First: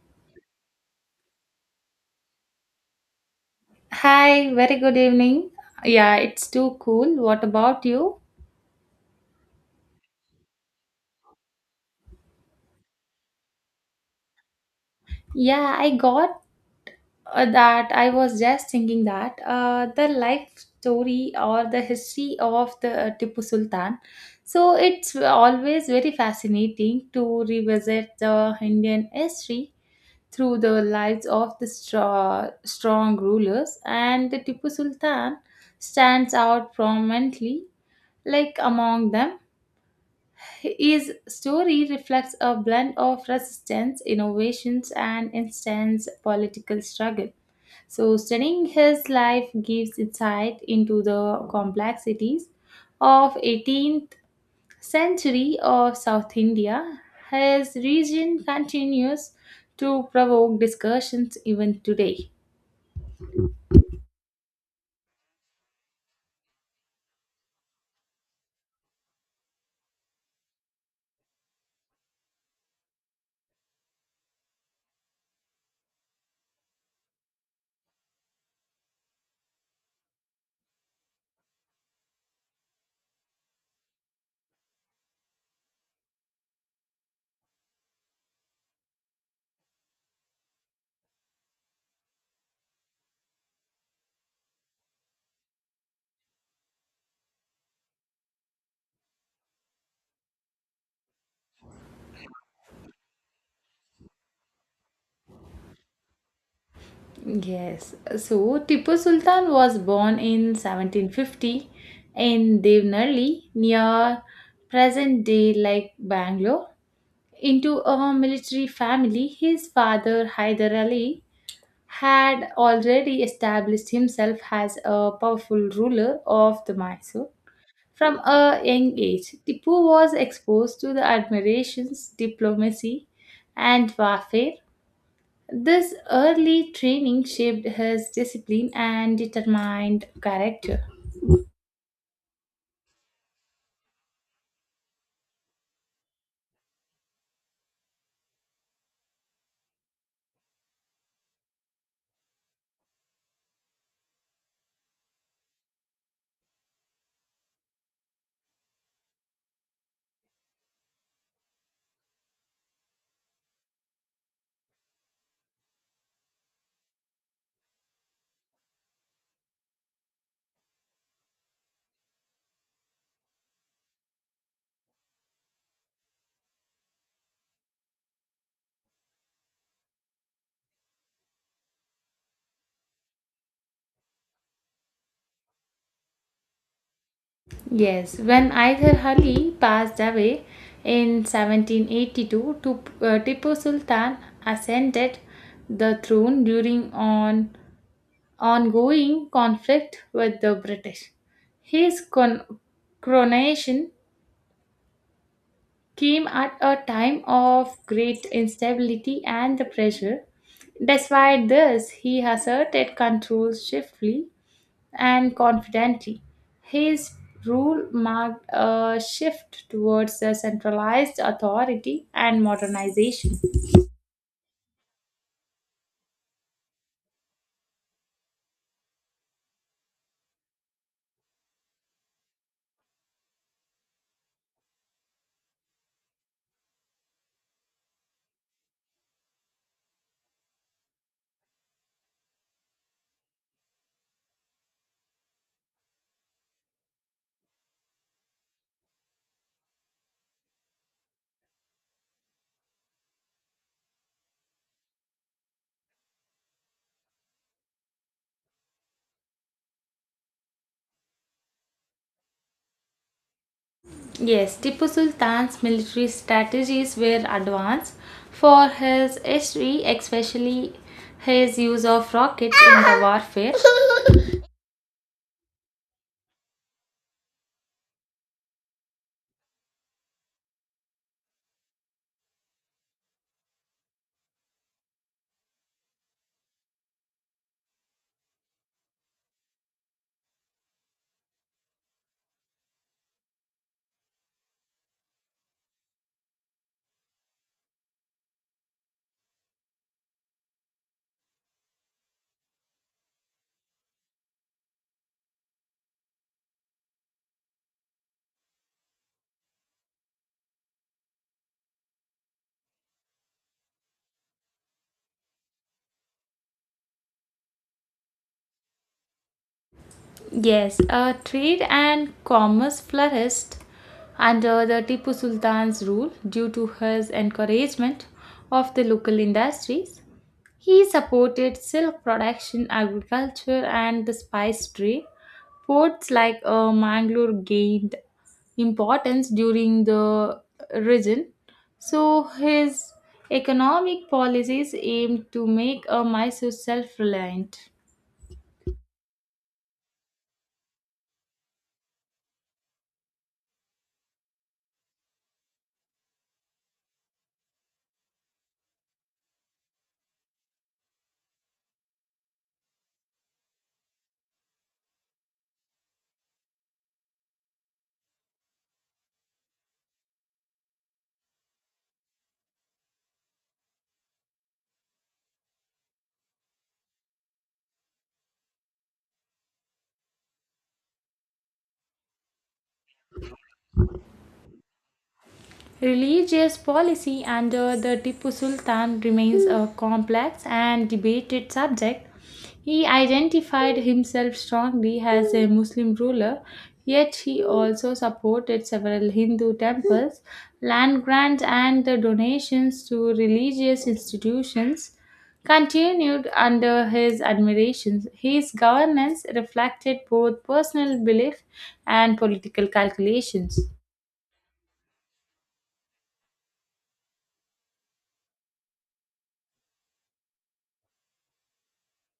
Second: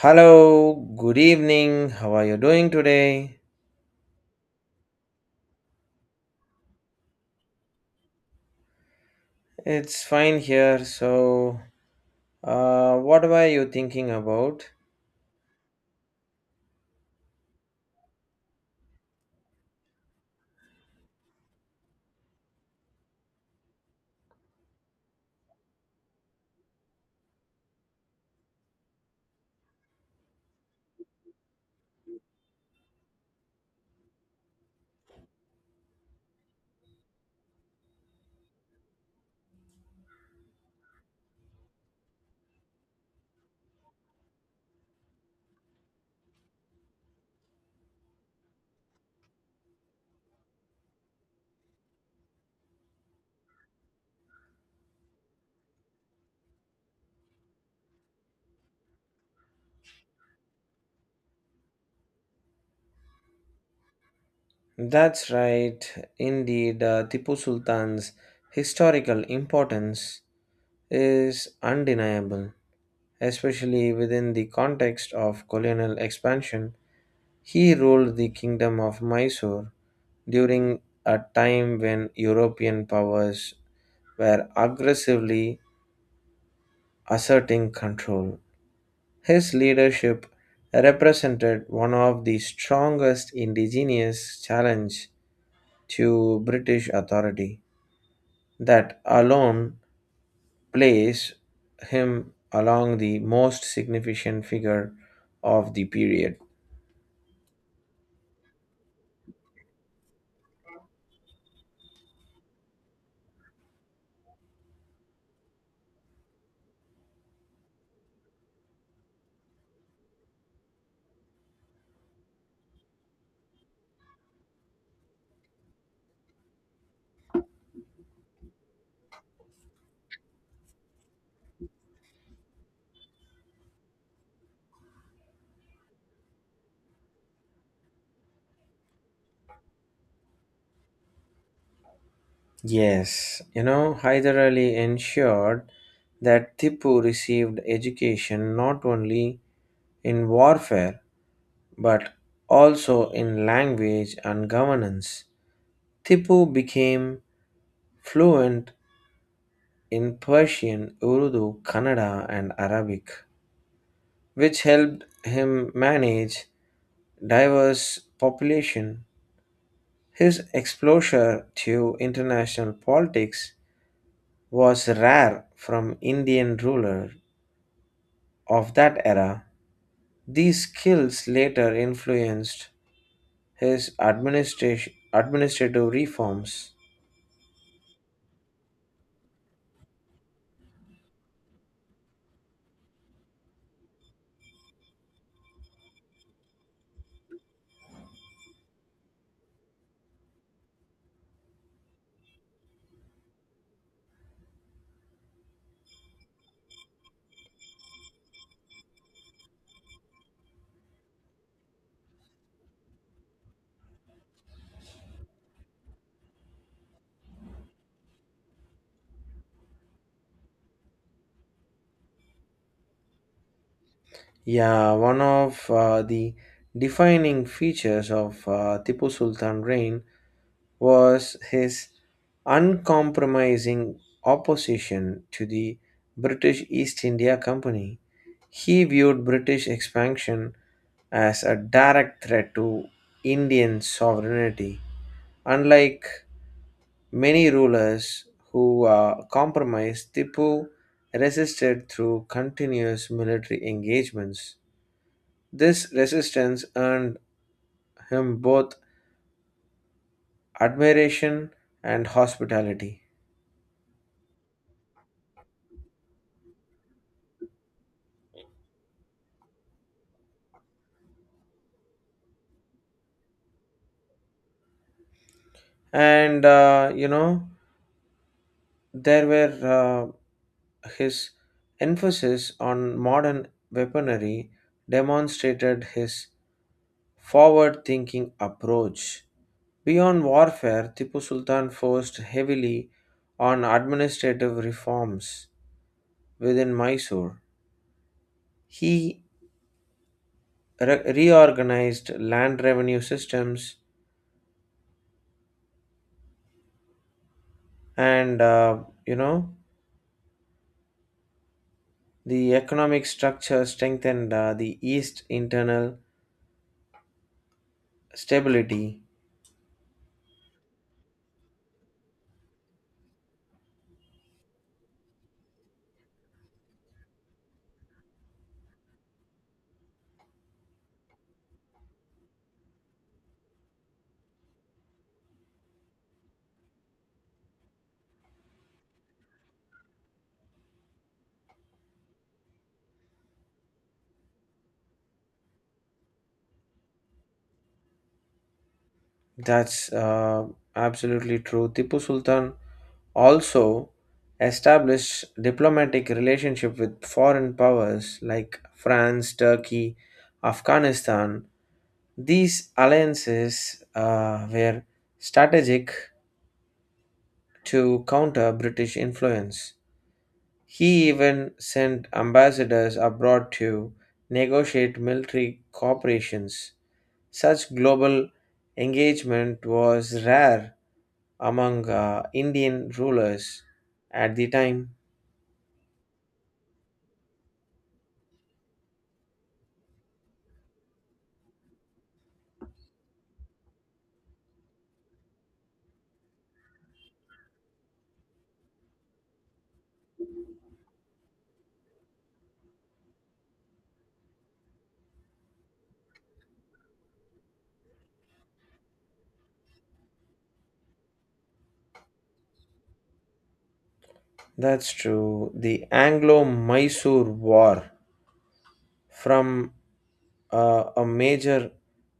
Hello, good evening. How are you doing today? Hi, very good evening. Yeah, it's too cool. What about you? It's fine here. What were you thinking about? Yeah, I got that. I was just thinking that the life story or the history of the Tipu Sultan. So it's always very fascinating to revisit the Indian history through the lives of the strong rulers, and the Tipu Sultan stands out prominently like among them. His story reflects a blend of resistance, innovations, and intense political struggle. So, studying his life gives insight into the complexities of 18th century of South India. His region continues to provoke discussions even today. That's right. Indeed, Tipu Sultan's historical importance is undeniable, especially within the context of colonial expansion. He ruled the kingdom of Mysore during a time when European powers were aggressively asserting control. His leadership represented one of the strongest indigenous challenge to British authority. That alone placed him along the most significant figure of the period. Yes. So Tipu Sultan was born in 1750 in Devanali near present day like Bangalore into a military family. His father Hyder Ali had already established himself as a powerful ruler of the Mysore. From a young age, Tipu was exposed to the admirations, diplomacy, and warfare. This early training shaped his discipline and determined character. Yes, you know, Hyder Ali ensured that Tipu received education not only in warfare but also in language and governance. Tipu became fluent in Persian, Urdu, Kannada, and Arabic, which helped him manage diverse population. His exposure to international politics was rare from Indian ruler of that era. These skills later influenced his administration administrative reforms. Yes, when Hyder Ali passed away in 1782, Tu- Tipu Sultan ascended the throne during an ongoing conflict with the British. His coronation came at a time of great instability and the pressure. Despite this, he asserted control swiftly and confidently. His rule marked a shift towards a centralized authority and modernization. Yeah, one of the defining features of Tipu Sultan reign was his uncompromising opposition to the British East India Company. He viewed British expansion as a direct threat to Indian sovereignty. Unlike many rulers who compromised, Tipu resisted through continuous military engagements. This resistance earned him both admiration and hospitality. Yes, Tipu Sultan's military strategies were advanced for his history, especially his use of rockets in the warfare. And you know there were his emphasis on modern weaponry demonstrated his forward thinking approach. Beyond warfare, Tipu Sultan forced heavily on administrative reforms within Mysore. He reorganized land revenue systems, and you know the economic structure strengthened the east internal stability. Yes, trade and commerce flourished under the Tipu Sultan's rule due to his encouragement of the local industries. He supported silk production, agriculture, and the spice trade. Ports like Mangalore gained importance during the region. So his economic policies aimed to make Mysore self-reliant. That's absolutely true. Tipu Sultan also established diplomatic relationship with foreign powers like France, Turkey, Afghanistan. These alliances were strategic to counter British influence. He even sent ambassadors abroad to negotiate military cooperations. Such global engagement was rare among Indian rulers at the time. Religious policy under the Tipu Sultan remains a complex and debated subject. He identified himself strongly as a Muslim ruler, yet he also supported several Hindu temples, land grants, and the donations to religious institutions continued under his admiration. His governance reflected both personal belief and political calculations. That's true. The Anglo Mysore War, from a major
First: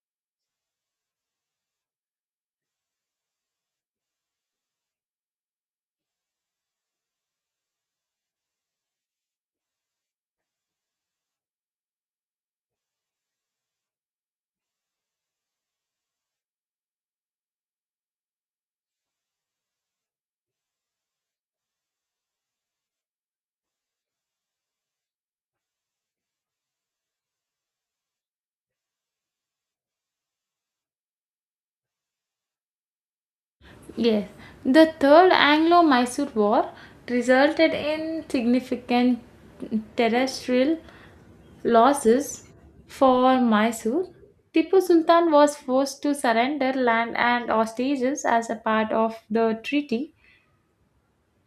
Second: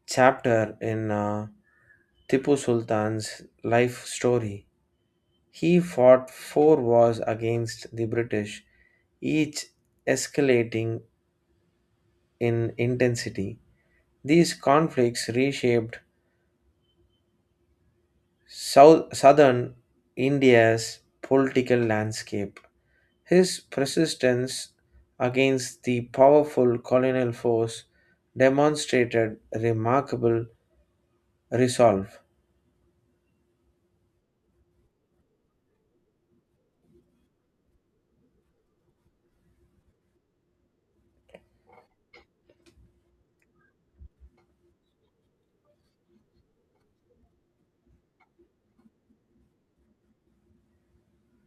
chapter in Tipu Sultan's life story. He fought four wars against the British, each escalating in intensity. These conflicts reshaped southern India's political landscape. His persistence against the powerful colonial force demonstrated remarkable resolve. Yes, the Third Anglo Mysore War resulted in significant terrestrial losses for Mysore. Tipu Sultan was forced to surrender land and hostages as a part of the treaty.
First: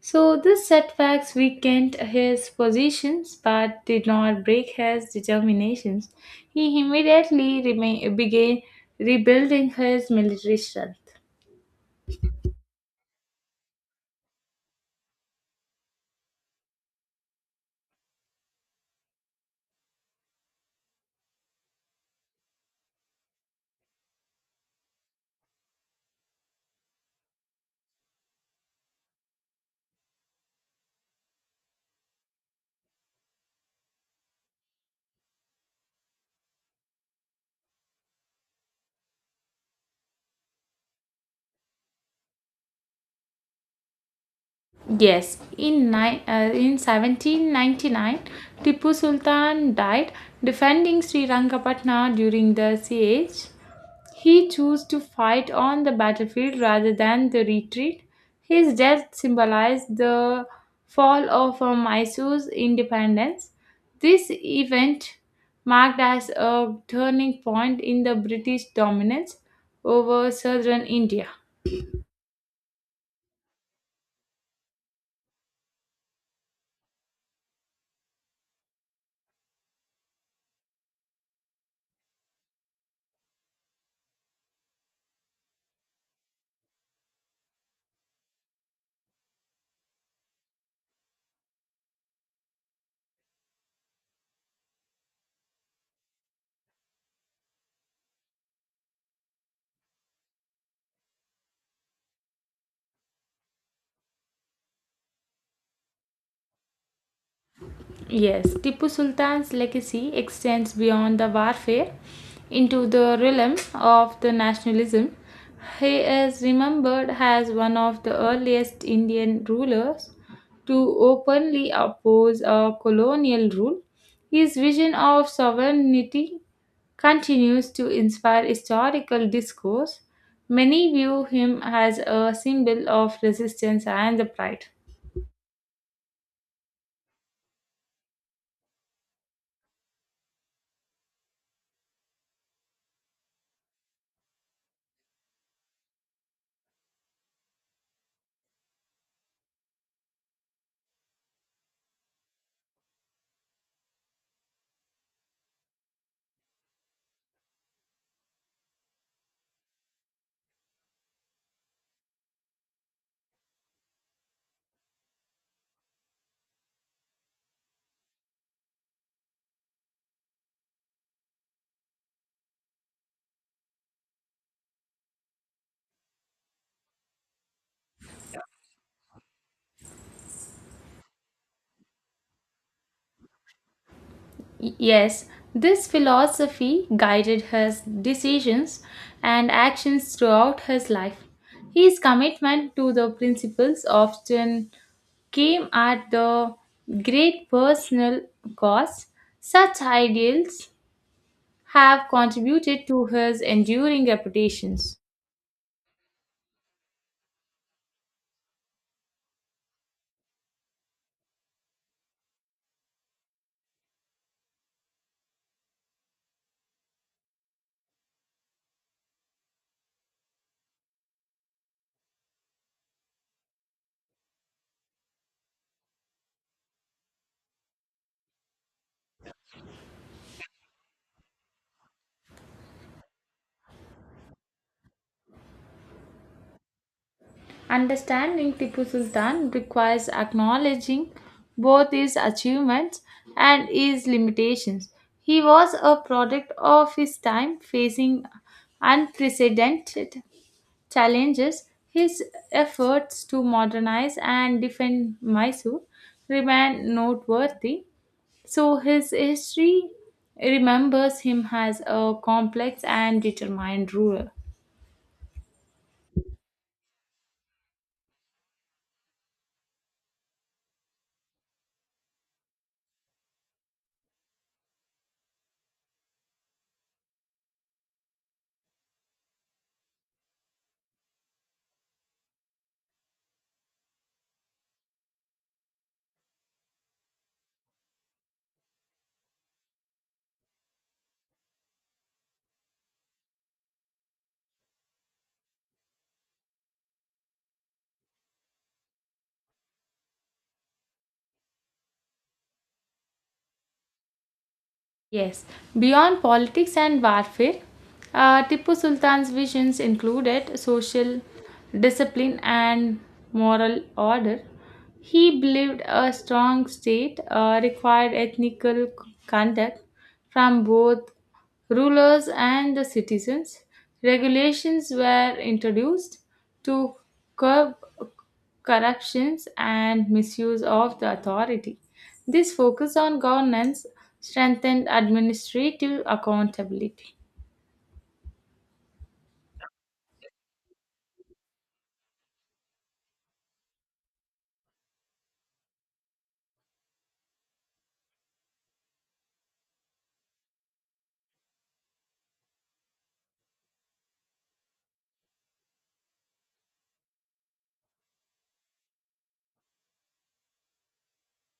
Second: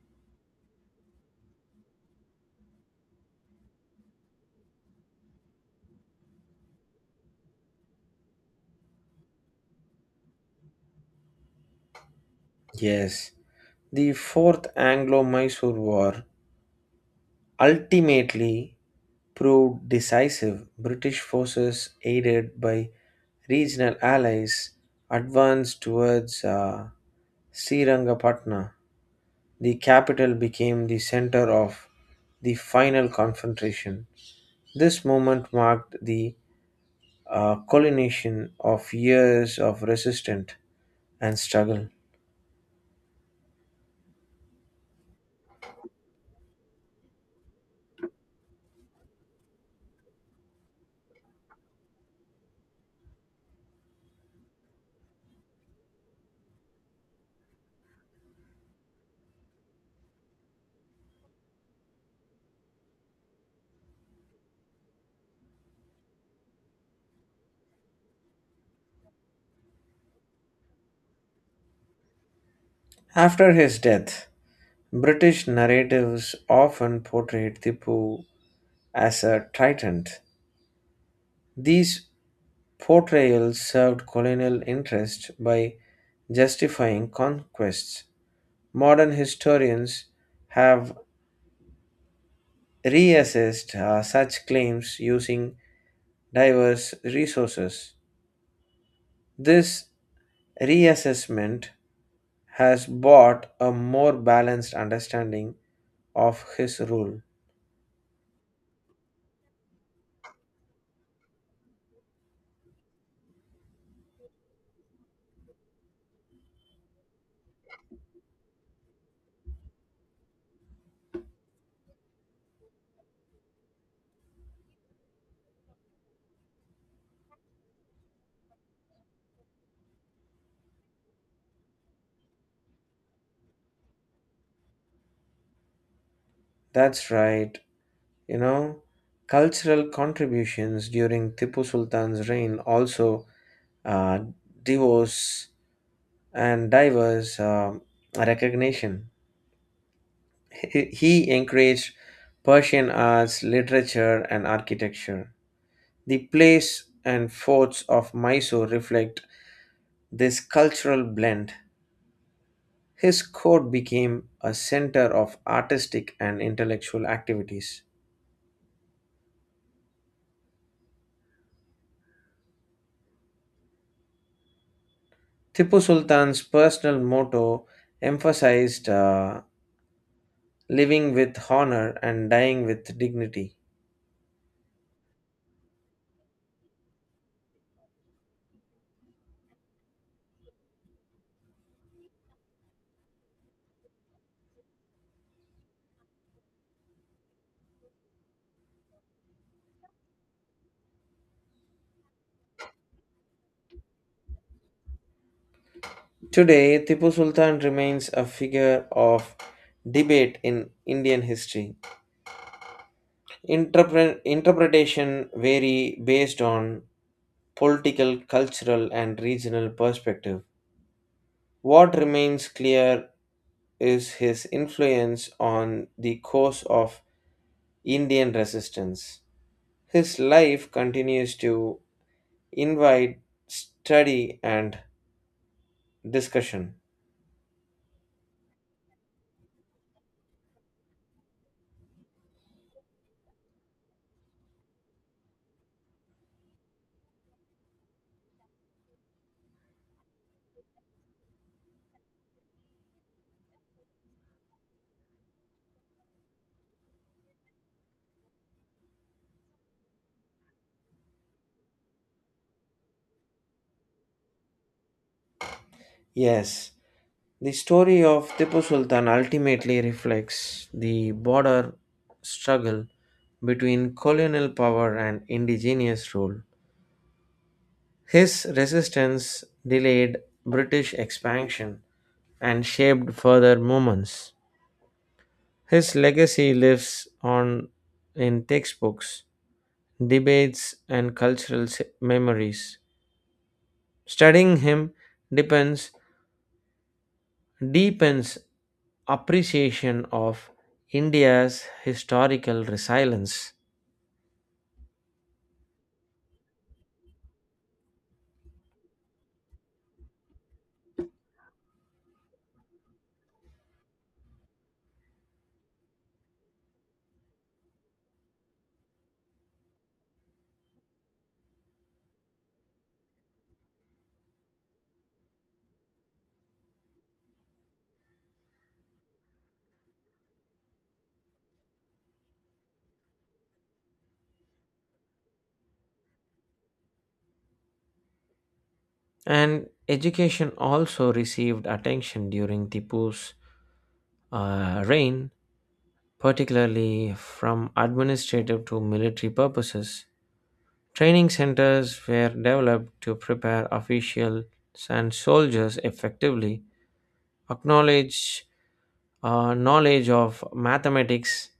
So, these setbacks weakened his positions but did not break his determinations. He immediately began rebuilding his military strength. Yes, the Fourth Anglo Mysore War ultimately proved decisive. British forces, aided by regional allies, advanced towards Srirangapatna. The capital became the center of the final confrontation. This moment marked the a culmination of years of resistance and struggle. Yes, in 1799, Tipu Sultan died defending Sri Rangapatna during the siege. He chose to fight on the battlefield rather than the retreat. His death symbolized the fall of Mysore's independence. This event marked as a turning point in the British dominance over southern India. After his death, British narratives often portrayed Tipu as a tyrant. These portrayals served colonial interests by justifying conquests. Modern historians have reassessed such claims using diverse resources. This reassessment has bought a more balanced understanding of his rule. Yes, Tipu Sultan's legacy extends beyond the warfare into the realm of the nationalism. He is remembered as one of the earliest Indian rulers to openly oppose a colonial rule. His vision of sovereignty continues to inspire historical discourse. Many view him as a symbol of resistance and the pride. That's right. You know, cultural contributions during Tipu Sultan's reign also uh, divorce and diverse recognition. He encouraged Persian arts, literature, and architecture. The place and forts of Mysore reflect this cultural blend. His court became a center of artistic and intellectual activities. Tipu Sultan's personal motto emphasized living with honor and dying with dignity. Yes, this philosophy guided his decisions and actions throughout his life. His commitment to the principles often came at the great personal cost. Such ideals have contributed to his enduring reputations. Today, Tipu Sultan remains a figure of debate in Indian history. Interpretation vary based on political, cultural, and regional perspective. What remains clear is his influence on the course of Indian resistance. His life continues to invite study and discussion. Understanding Tipu Sultan requires acknowledging both his achievements and his limitations. He was a product of his time, facing unprecedented challenges. His efforts to modernize and defend Mysore remain noteworthy, so his history remembers him as a complex and determined ruler. Yes, the story of Tipu Sultan ultimately reflects the border struggle between colonial power and indigenous rule. His resistance delayed British expansion and shaped further movements. His legacy lives on in textbooks, debates, and cultural memories. Studying him depends, deepens appreciation of India's historical resilience. Yes, beyond politics and warfare, Tipu Sultan's visions included social discipline and moral order. He believed a strong state required ethical conduct from both rulers and the citizens. Regulations were introduced to curb corruptions, and misuse of the authority. This focus on governance strengthened administrative accountability. And education also received attention during Tipu's reign, particularly from administrative to military purposes. Training centers were developed to prepare officials and soldiers effectively, acknowledge knowledge of mathematics,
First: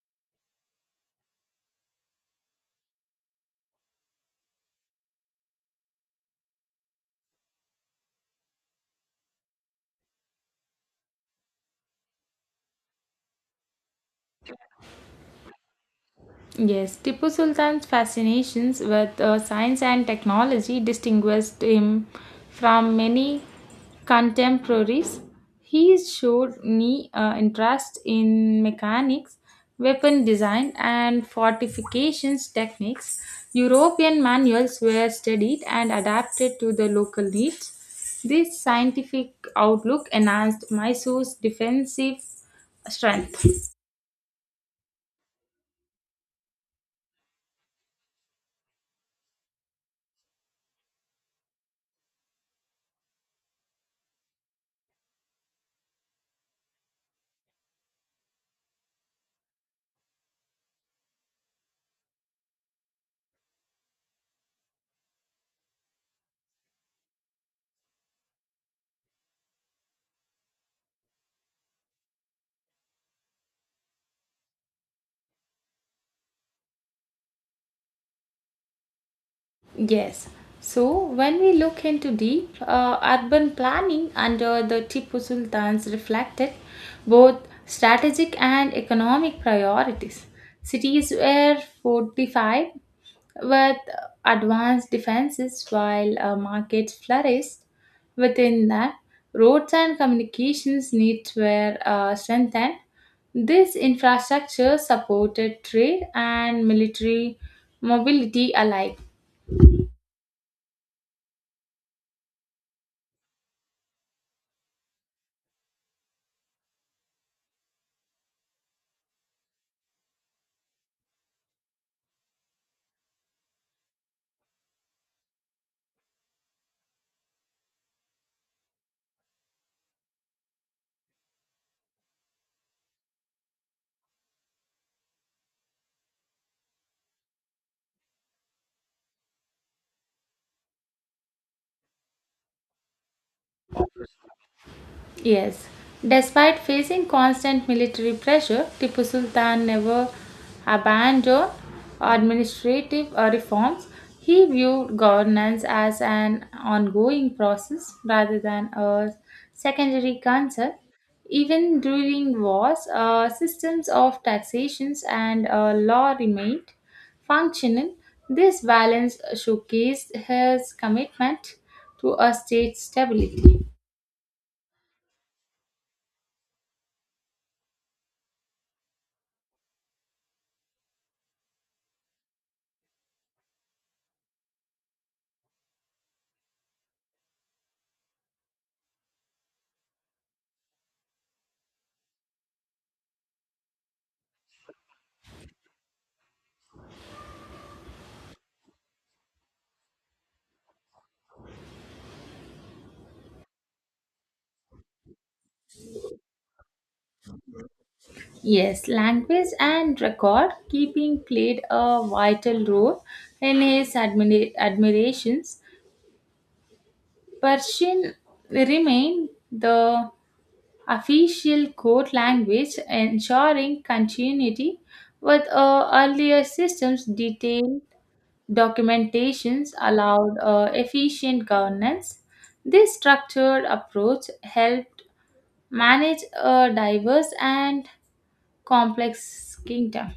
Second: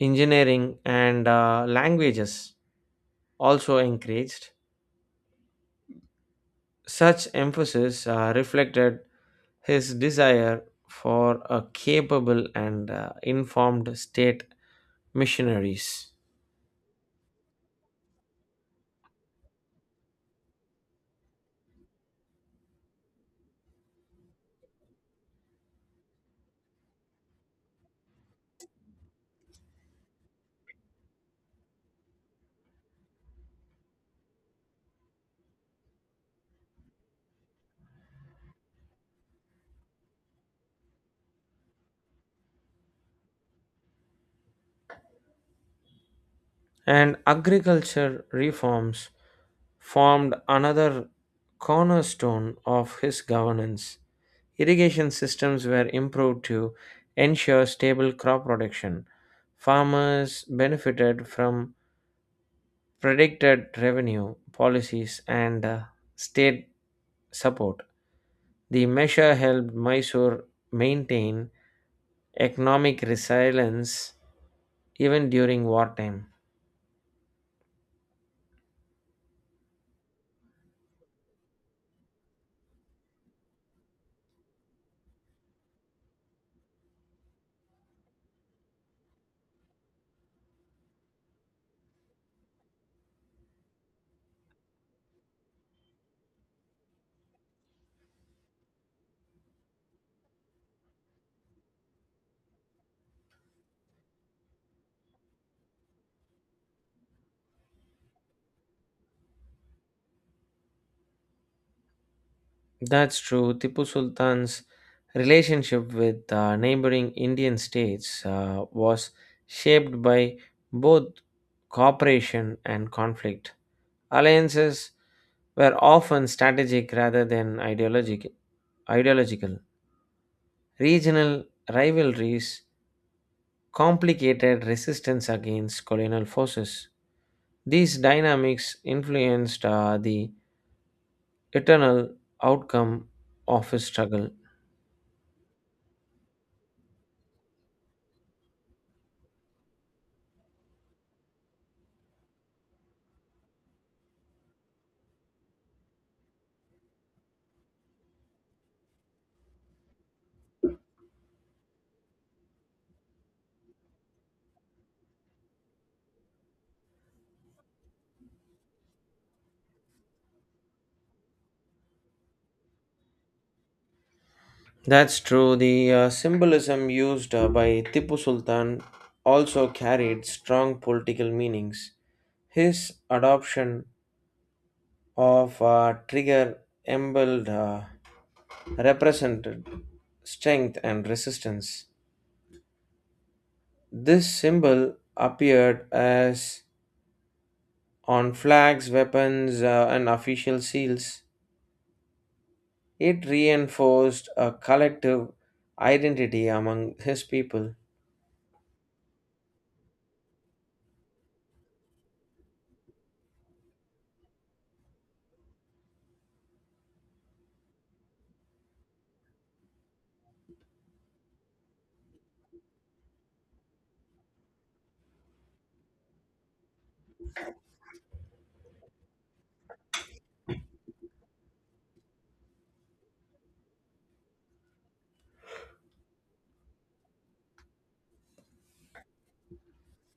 engineering, and languages also encouraged. Such emphasis reflected his desire for a capable and informed state missionaries. Yes, Tipu Sultan's fascinations with science and technology distinguished him from many contemporaries. He showed me interest in mechanics, weapon design, and fortifications techniques. European manuals were studied and adapted to the local needs. This scientific outlook enhanced Mysore's defensive strength. And agriculture reforms formed another cornerstone of his governance. Irrigation systems were improved to ensure stable crop production. Farmers benefited from predicted revenue policies and state support. The measure helped Mysore maintain economic resilience even during wartime. Yes. So when we look into deep urban planning under the Tipu Sultan's reflected both strategic and economic priorities. Cities were fortified with advanced defenses while markets flourished within that. Roads and communications needs were strengthened. This infrastructure supported trade and military mobility alike. That's true. Tipu Sultan's relationship with neighboring Indian states was shaped by both cooperation and conflict. Alliances were often strategic rather than ideological. Regional rivalries complicated resistance against colonial forces. These dynamics influenced the eternal outcome of his struggle. Yes, despite facing constant military pressure, Tipu Sultan never abandoned administrative reforms. He viewed governance as an ongoing process rather than a secondary concern. Even during wars, systems of taxations and law remained functional. This balance showcased his commitment to a state stability. That's true. The symbolism used by Tipu Sultan also carried strong political meanings. His adoption of a trigger emblem represented strength and resistance. This symbol appeared as on flags, weapons, and official seals. It reinforced a collective identity among his people. Yes, language and record keeping played a vital role in his admirations. Persian remained the official court language, ensuring continuity with earlier systems. Detailed documentations allowed efficient governance. This structured approach helped manage a diverse and complex kingdom.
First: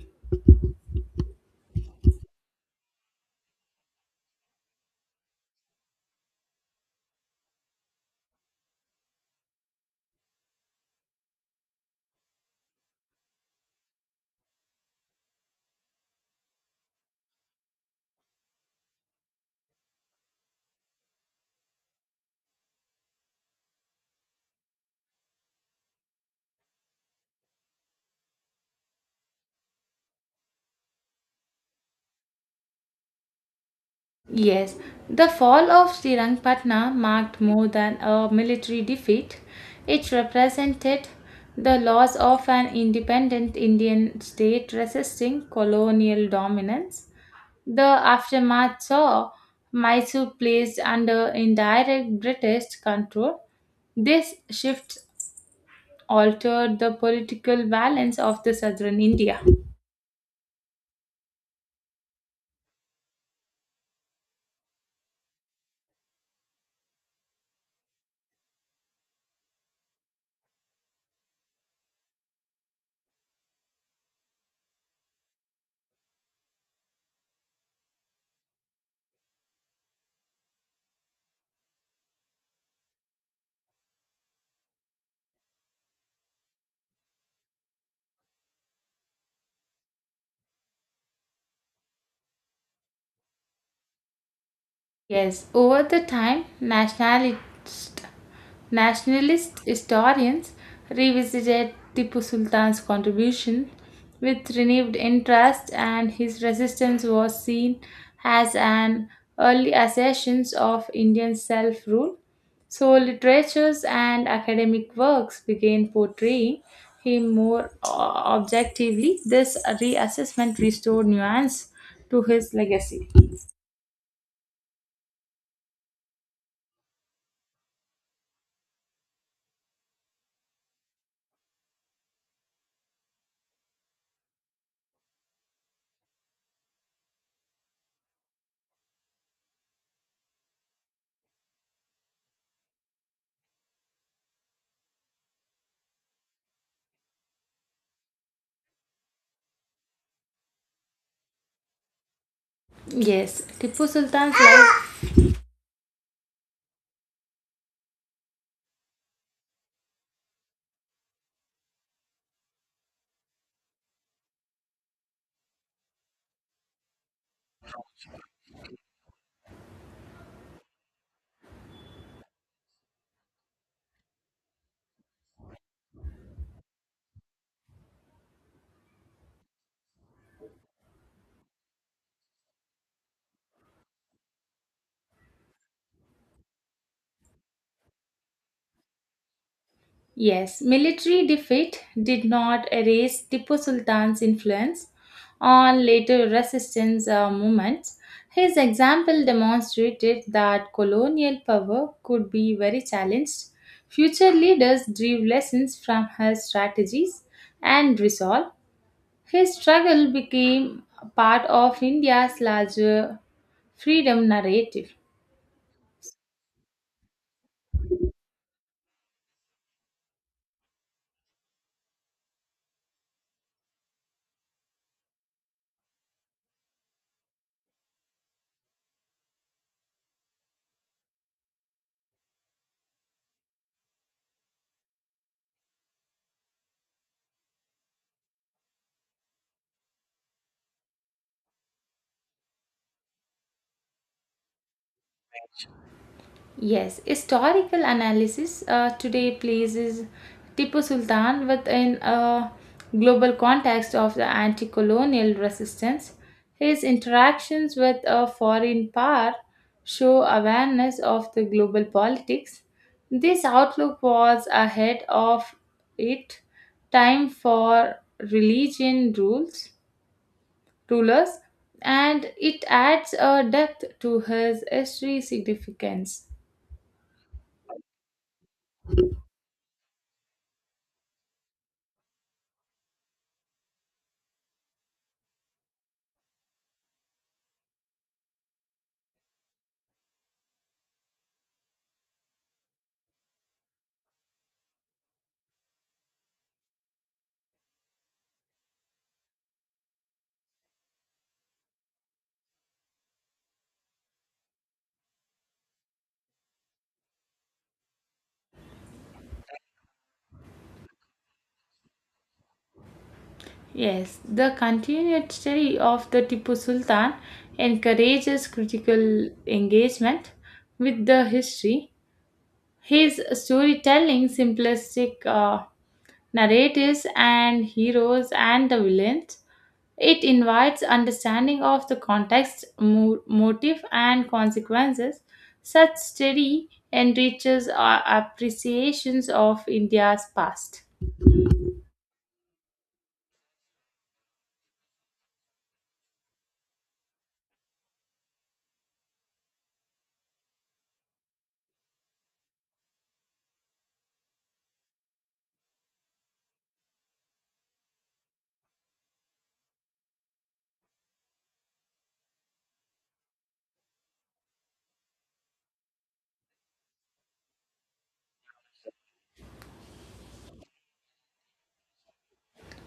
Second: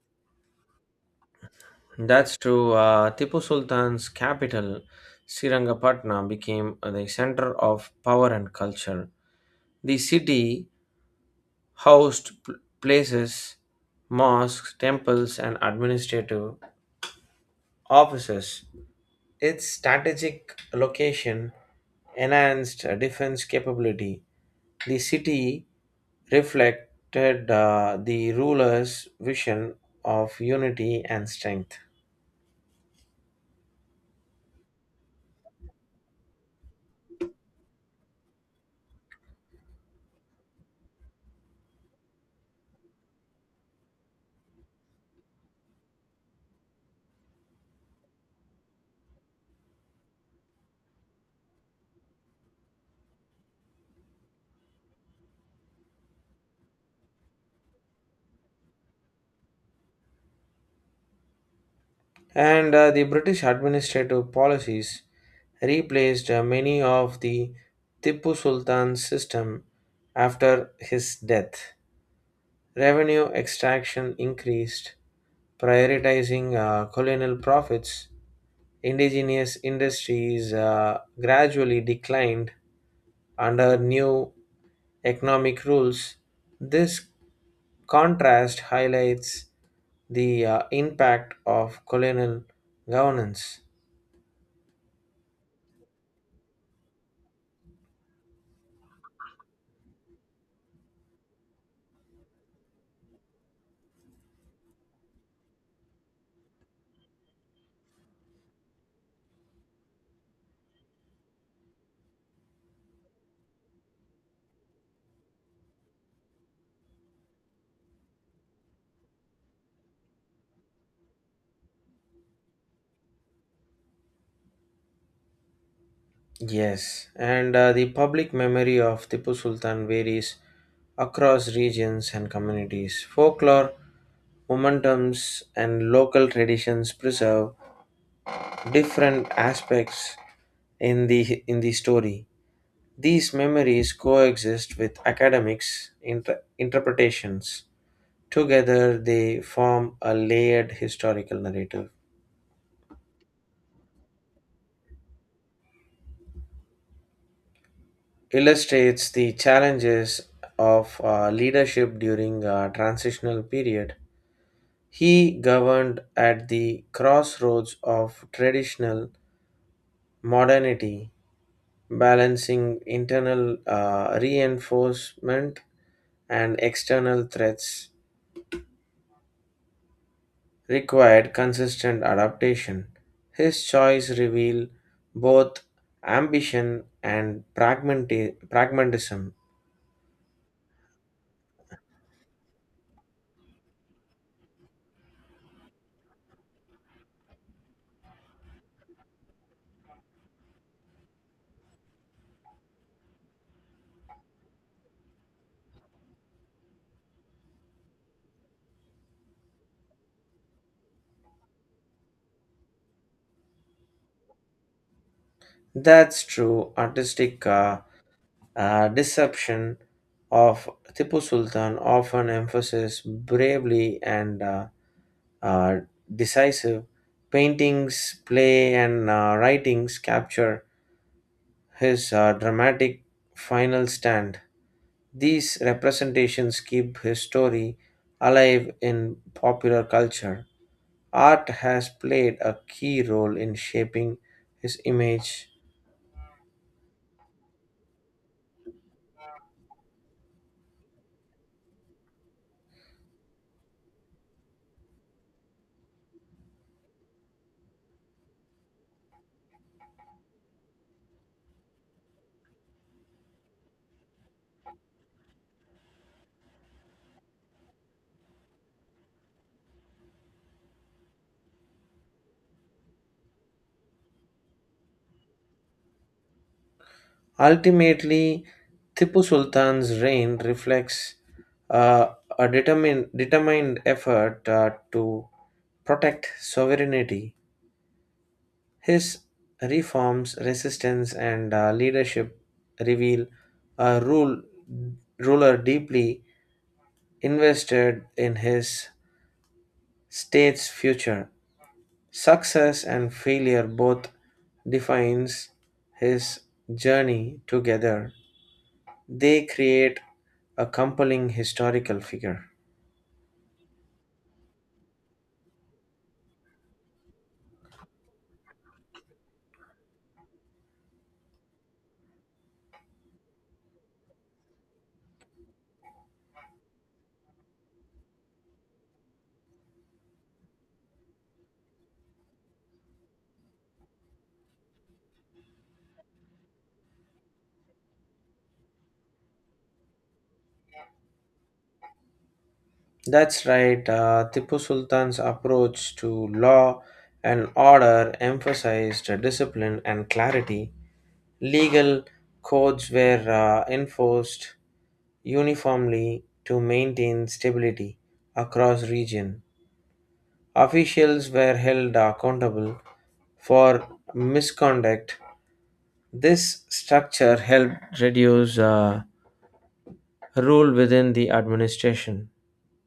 That's true. Tipu Sultan's capital, Srirangapatna, became the center of power and culture. The city housed places, mosques, temples, and administrative offices. Its strategic location enhanced defense capability. The city reflected the ruler's vision of unity and strength. Yes, the fall of Srirangpatna marked more than a military defeat. It represented the loss of an independent Indian state resisting colonial dominance. The aftermath saw Mysore placed under indirect British control. This shift altered the political balance of the southern India. And the British administrative policies replaced many of the Tipu Sultan's system after his death. Revenue extraction increased, prioritizing colonial profits. Indigenous industries gradually declined under new economic rules. This contrast highlights the impact of colonial governance. Yes, over the time, nationalist historians revisited Tipu Sultan's contribution with renewed interest, and his resistance was seen as an early assertion of Indian self rule. So, literatures and academic works began portraying him more objectively. This reassessment restored nuance to his legacy. Yes, and the public memory of Tipu Sultan varies across regions and communities. Folklore, momentums, and local traditions preserve different aspects in the story. These memories coexist with academics' interpretations. Together, they form a layered historical narrative. Yes, Tipu Sultan's life. Illustrates the challenges of leadership during a transitional period. He governed at the crossroads of traditional modernity, balancing internal reinforcement and external threats required consistent adaptation. His choice revealed both ambition and pragmatism. Yes, military defeat did not erase Tipu Sultan's influence on later resistance movements. His example demonstrated that colonial power could be very challenged. Future leaders drew lessons from his strategies and resolve. His struggle became part of India's larger freedom narrative. That's true. Artistic deception of Tipu Sultan often emphasizes bravely and uh, decisive. Paintings, play, and writings capture his dramatic final stand. These representations keep his story alive in popular culture. Art has played a key role in shaping his image. Yes, historical analysis today places Tipu Sultan within a global context of the anti colonial resistance. His interactions with a foreign power show awareness of the global politics. This outlook was ahead of it time for religion rules rulers and it adds a depth to his history significance. Ultimately, Tipu Sultan's reign reflects uh, determined effort to protect sovereignty. His reforms, resistance, and leadership reveal a rule, ruler deeply invested in his state's future. Success and failure both defines his journey together. They create a compelling historical figure. Yes, the continued study of the Tipu Sultan encourages critical engagement with the history. His storytelling, simplistic narratives, and heroes and the villains, it invites understanding of the context, motive, and consequences. Such study enriches our appreciations of India's past. That's right. Tipu Sultan's approach to law and order emphasized discipline and clarity. Legal codes were enforced uniformly to maintain stability across region. Officials were held accountable for misconduct. This structure helped reduce rule within the administration.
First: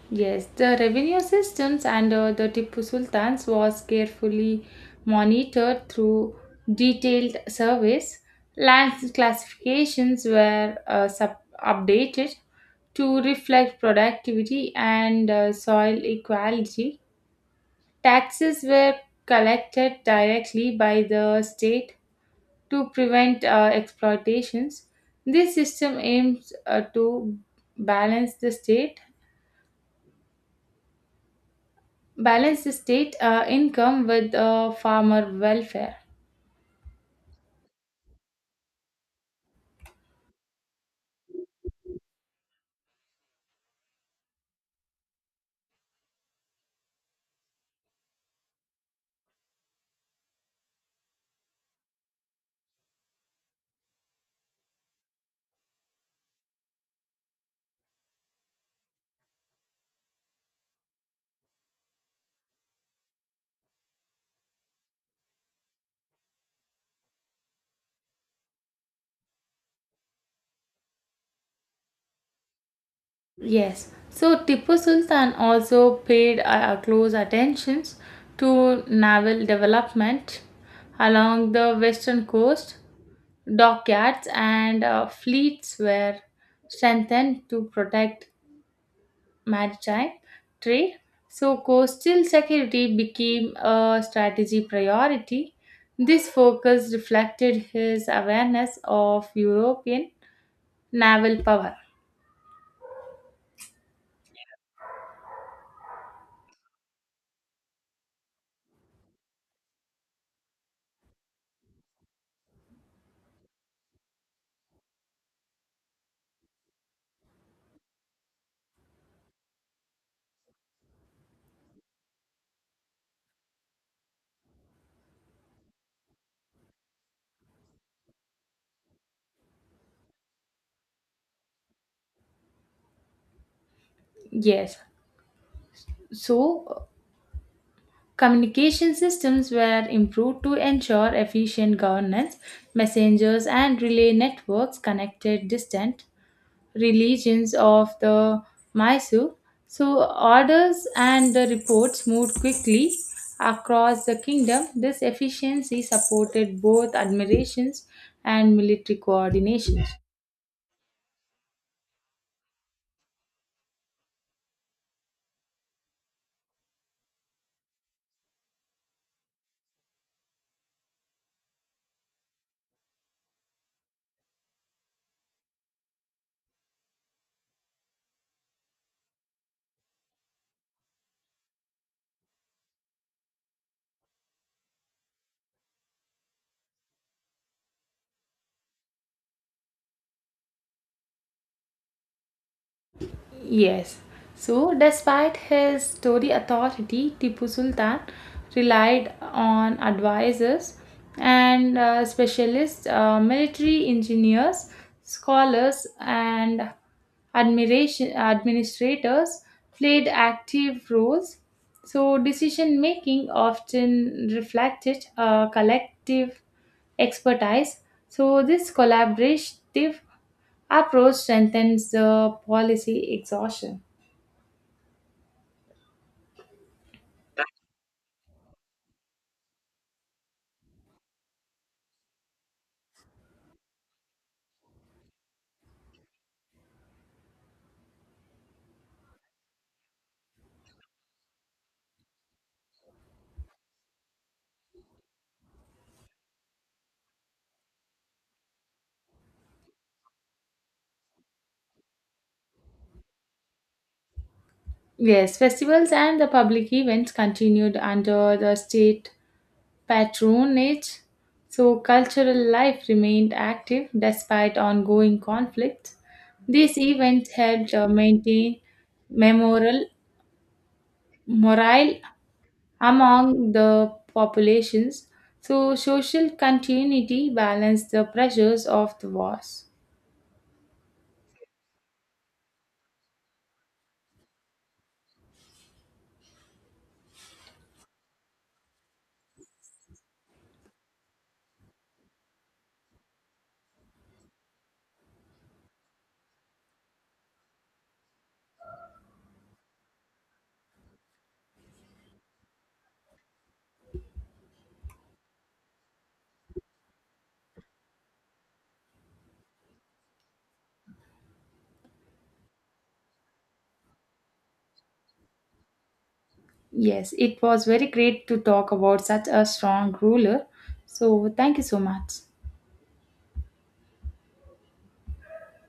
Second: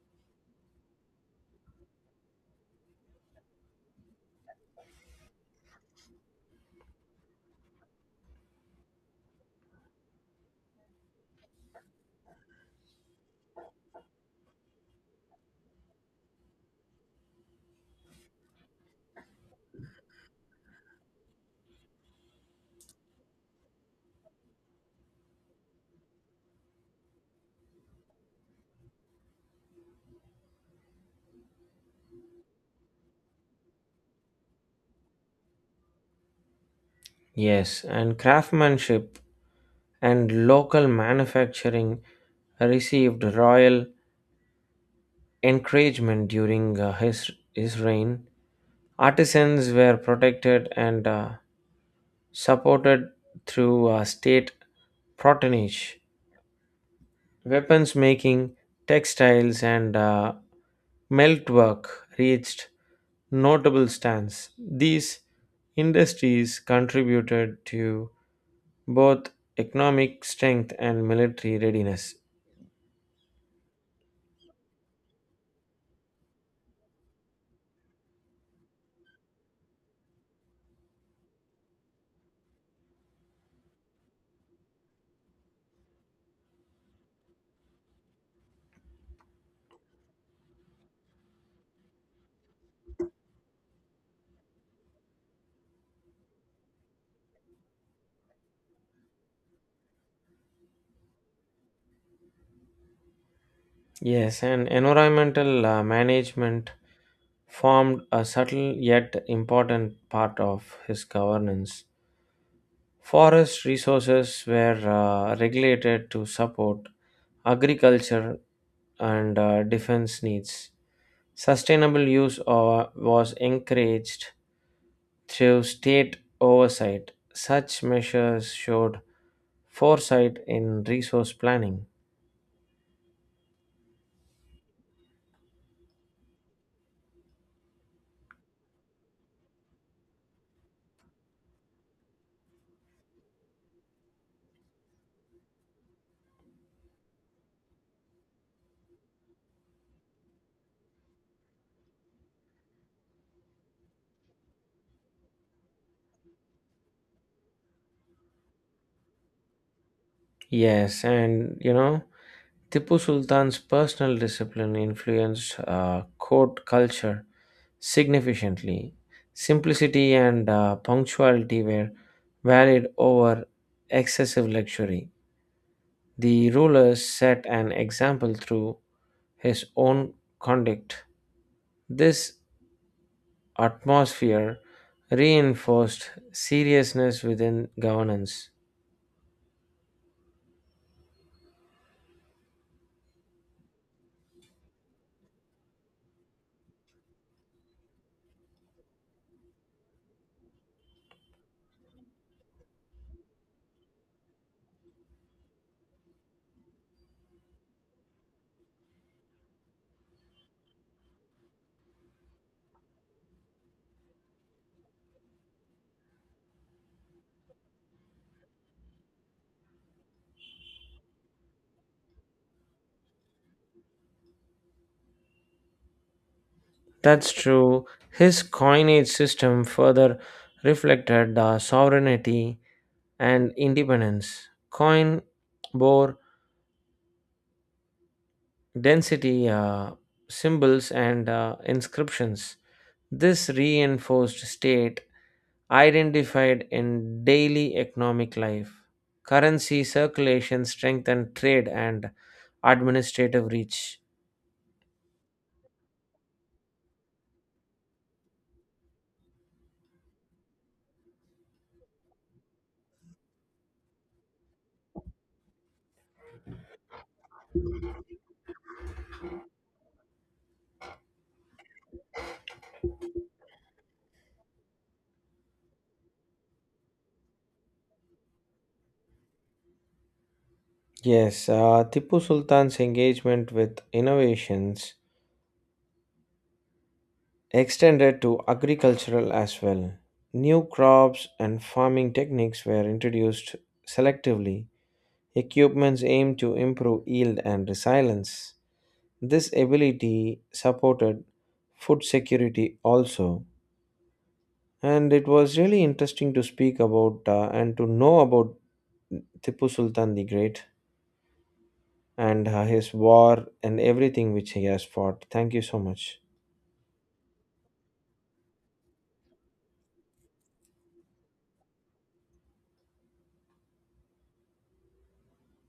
Yes, the revenue systems under the Tipu Sultan's was carefully monitored through detailed surveys. Land classifications were updated to reflect productivity and soil equality. Taxes were collected directly by the state to prevent exploitations. This system aims to balance the state balance the state income with farmer welfare. Yes, and craftsmanship and local manufacturing received royal encouragement during his reign. Artisans were protected and supported through state patronage. Weapons making, textiles, and melt work reached notable stands. These industries contributed to both economic strength and military readiness. Yes, so Tipu Sultan also paid close attentions to naval development along the western coast. Dockyards and fleets were strengthened to protect maritime trade. So, coastal security became a strategy priority. This focus reflected his awareness of European naval power. Yes, and environmental management formed a subtle yet important part of his governance. Forest resources were regulated to support agriculture and defense needs. Sustainable use was encouraged through state oversight. Such measures showed foresight in resource planning. Yes. So, communication systems were improved to ensure efficient governance. Messengers and relay networks connected distant regions of the Mysore. So, orders and the reports moved quickly across the kingdom. This efficiency supported both admirations and military coordination. Yes, and you know, Tipu Sultan's personal discipline influenced court culture significantly. Simplicity and punctuality were valued over excessive luxury. The ruler set an example through his own conduct. This atmosphere reinforced seriousness within governance. Yes. So, despite his story authority, Tipu Sultan relied on advisors and specialists, military engineers, scholars, and admiration administrators played active roles. So, decision making often reflected a collective expertise. So, this collaborative approach strengthens the policy exhaustion. That's true. His coinage system further reflected the sovereignty and independence. Coin bore density symbols and inscriptions. This reinforced state identified in daily economic life. Currency circulation strengthened trade and administrative reach. Yes, festivals and the public events continued under the state patronage, so cultural life remained active despite ongoing conflicts. These events helped maintain memorial morale among the populations, so social continuity balanced the pressures of the wars. Yes, Tipu Sultan's engagement with innovations extended to agricultural as well. New crops and farming techniques were introduced selectively. Equipments aim to improve yield and resilience. This ability supported food security also. And it was really interesting to speak about and to know about Tipu Sultan the Great and his war and everything which he has fought. Thank you so much. Yes, it was very great to talk about such a strong ruler. So, thank you so much.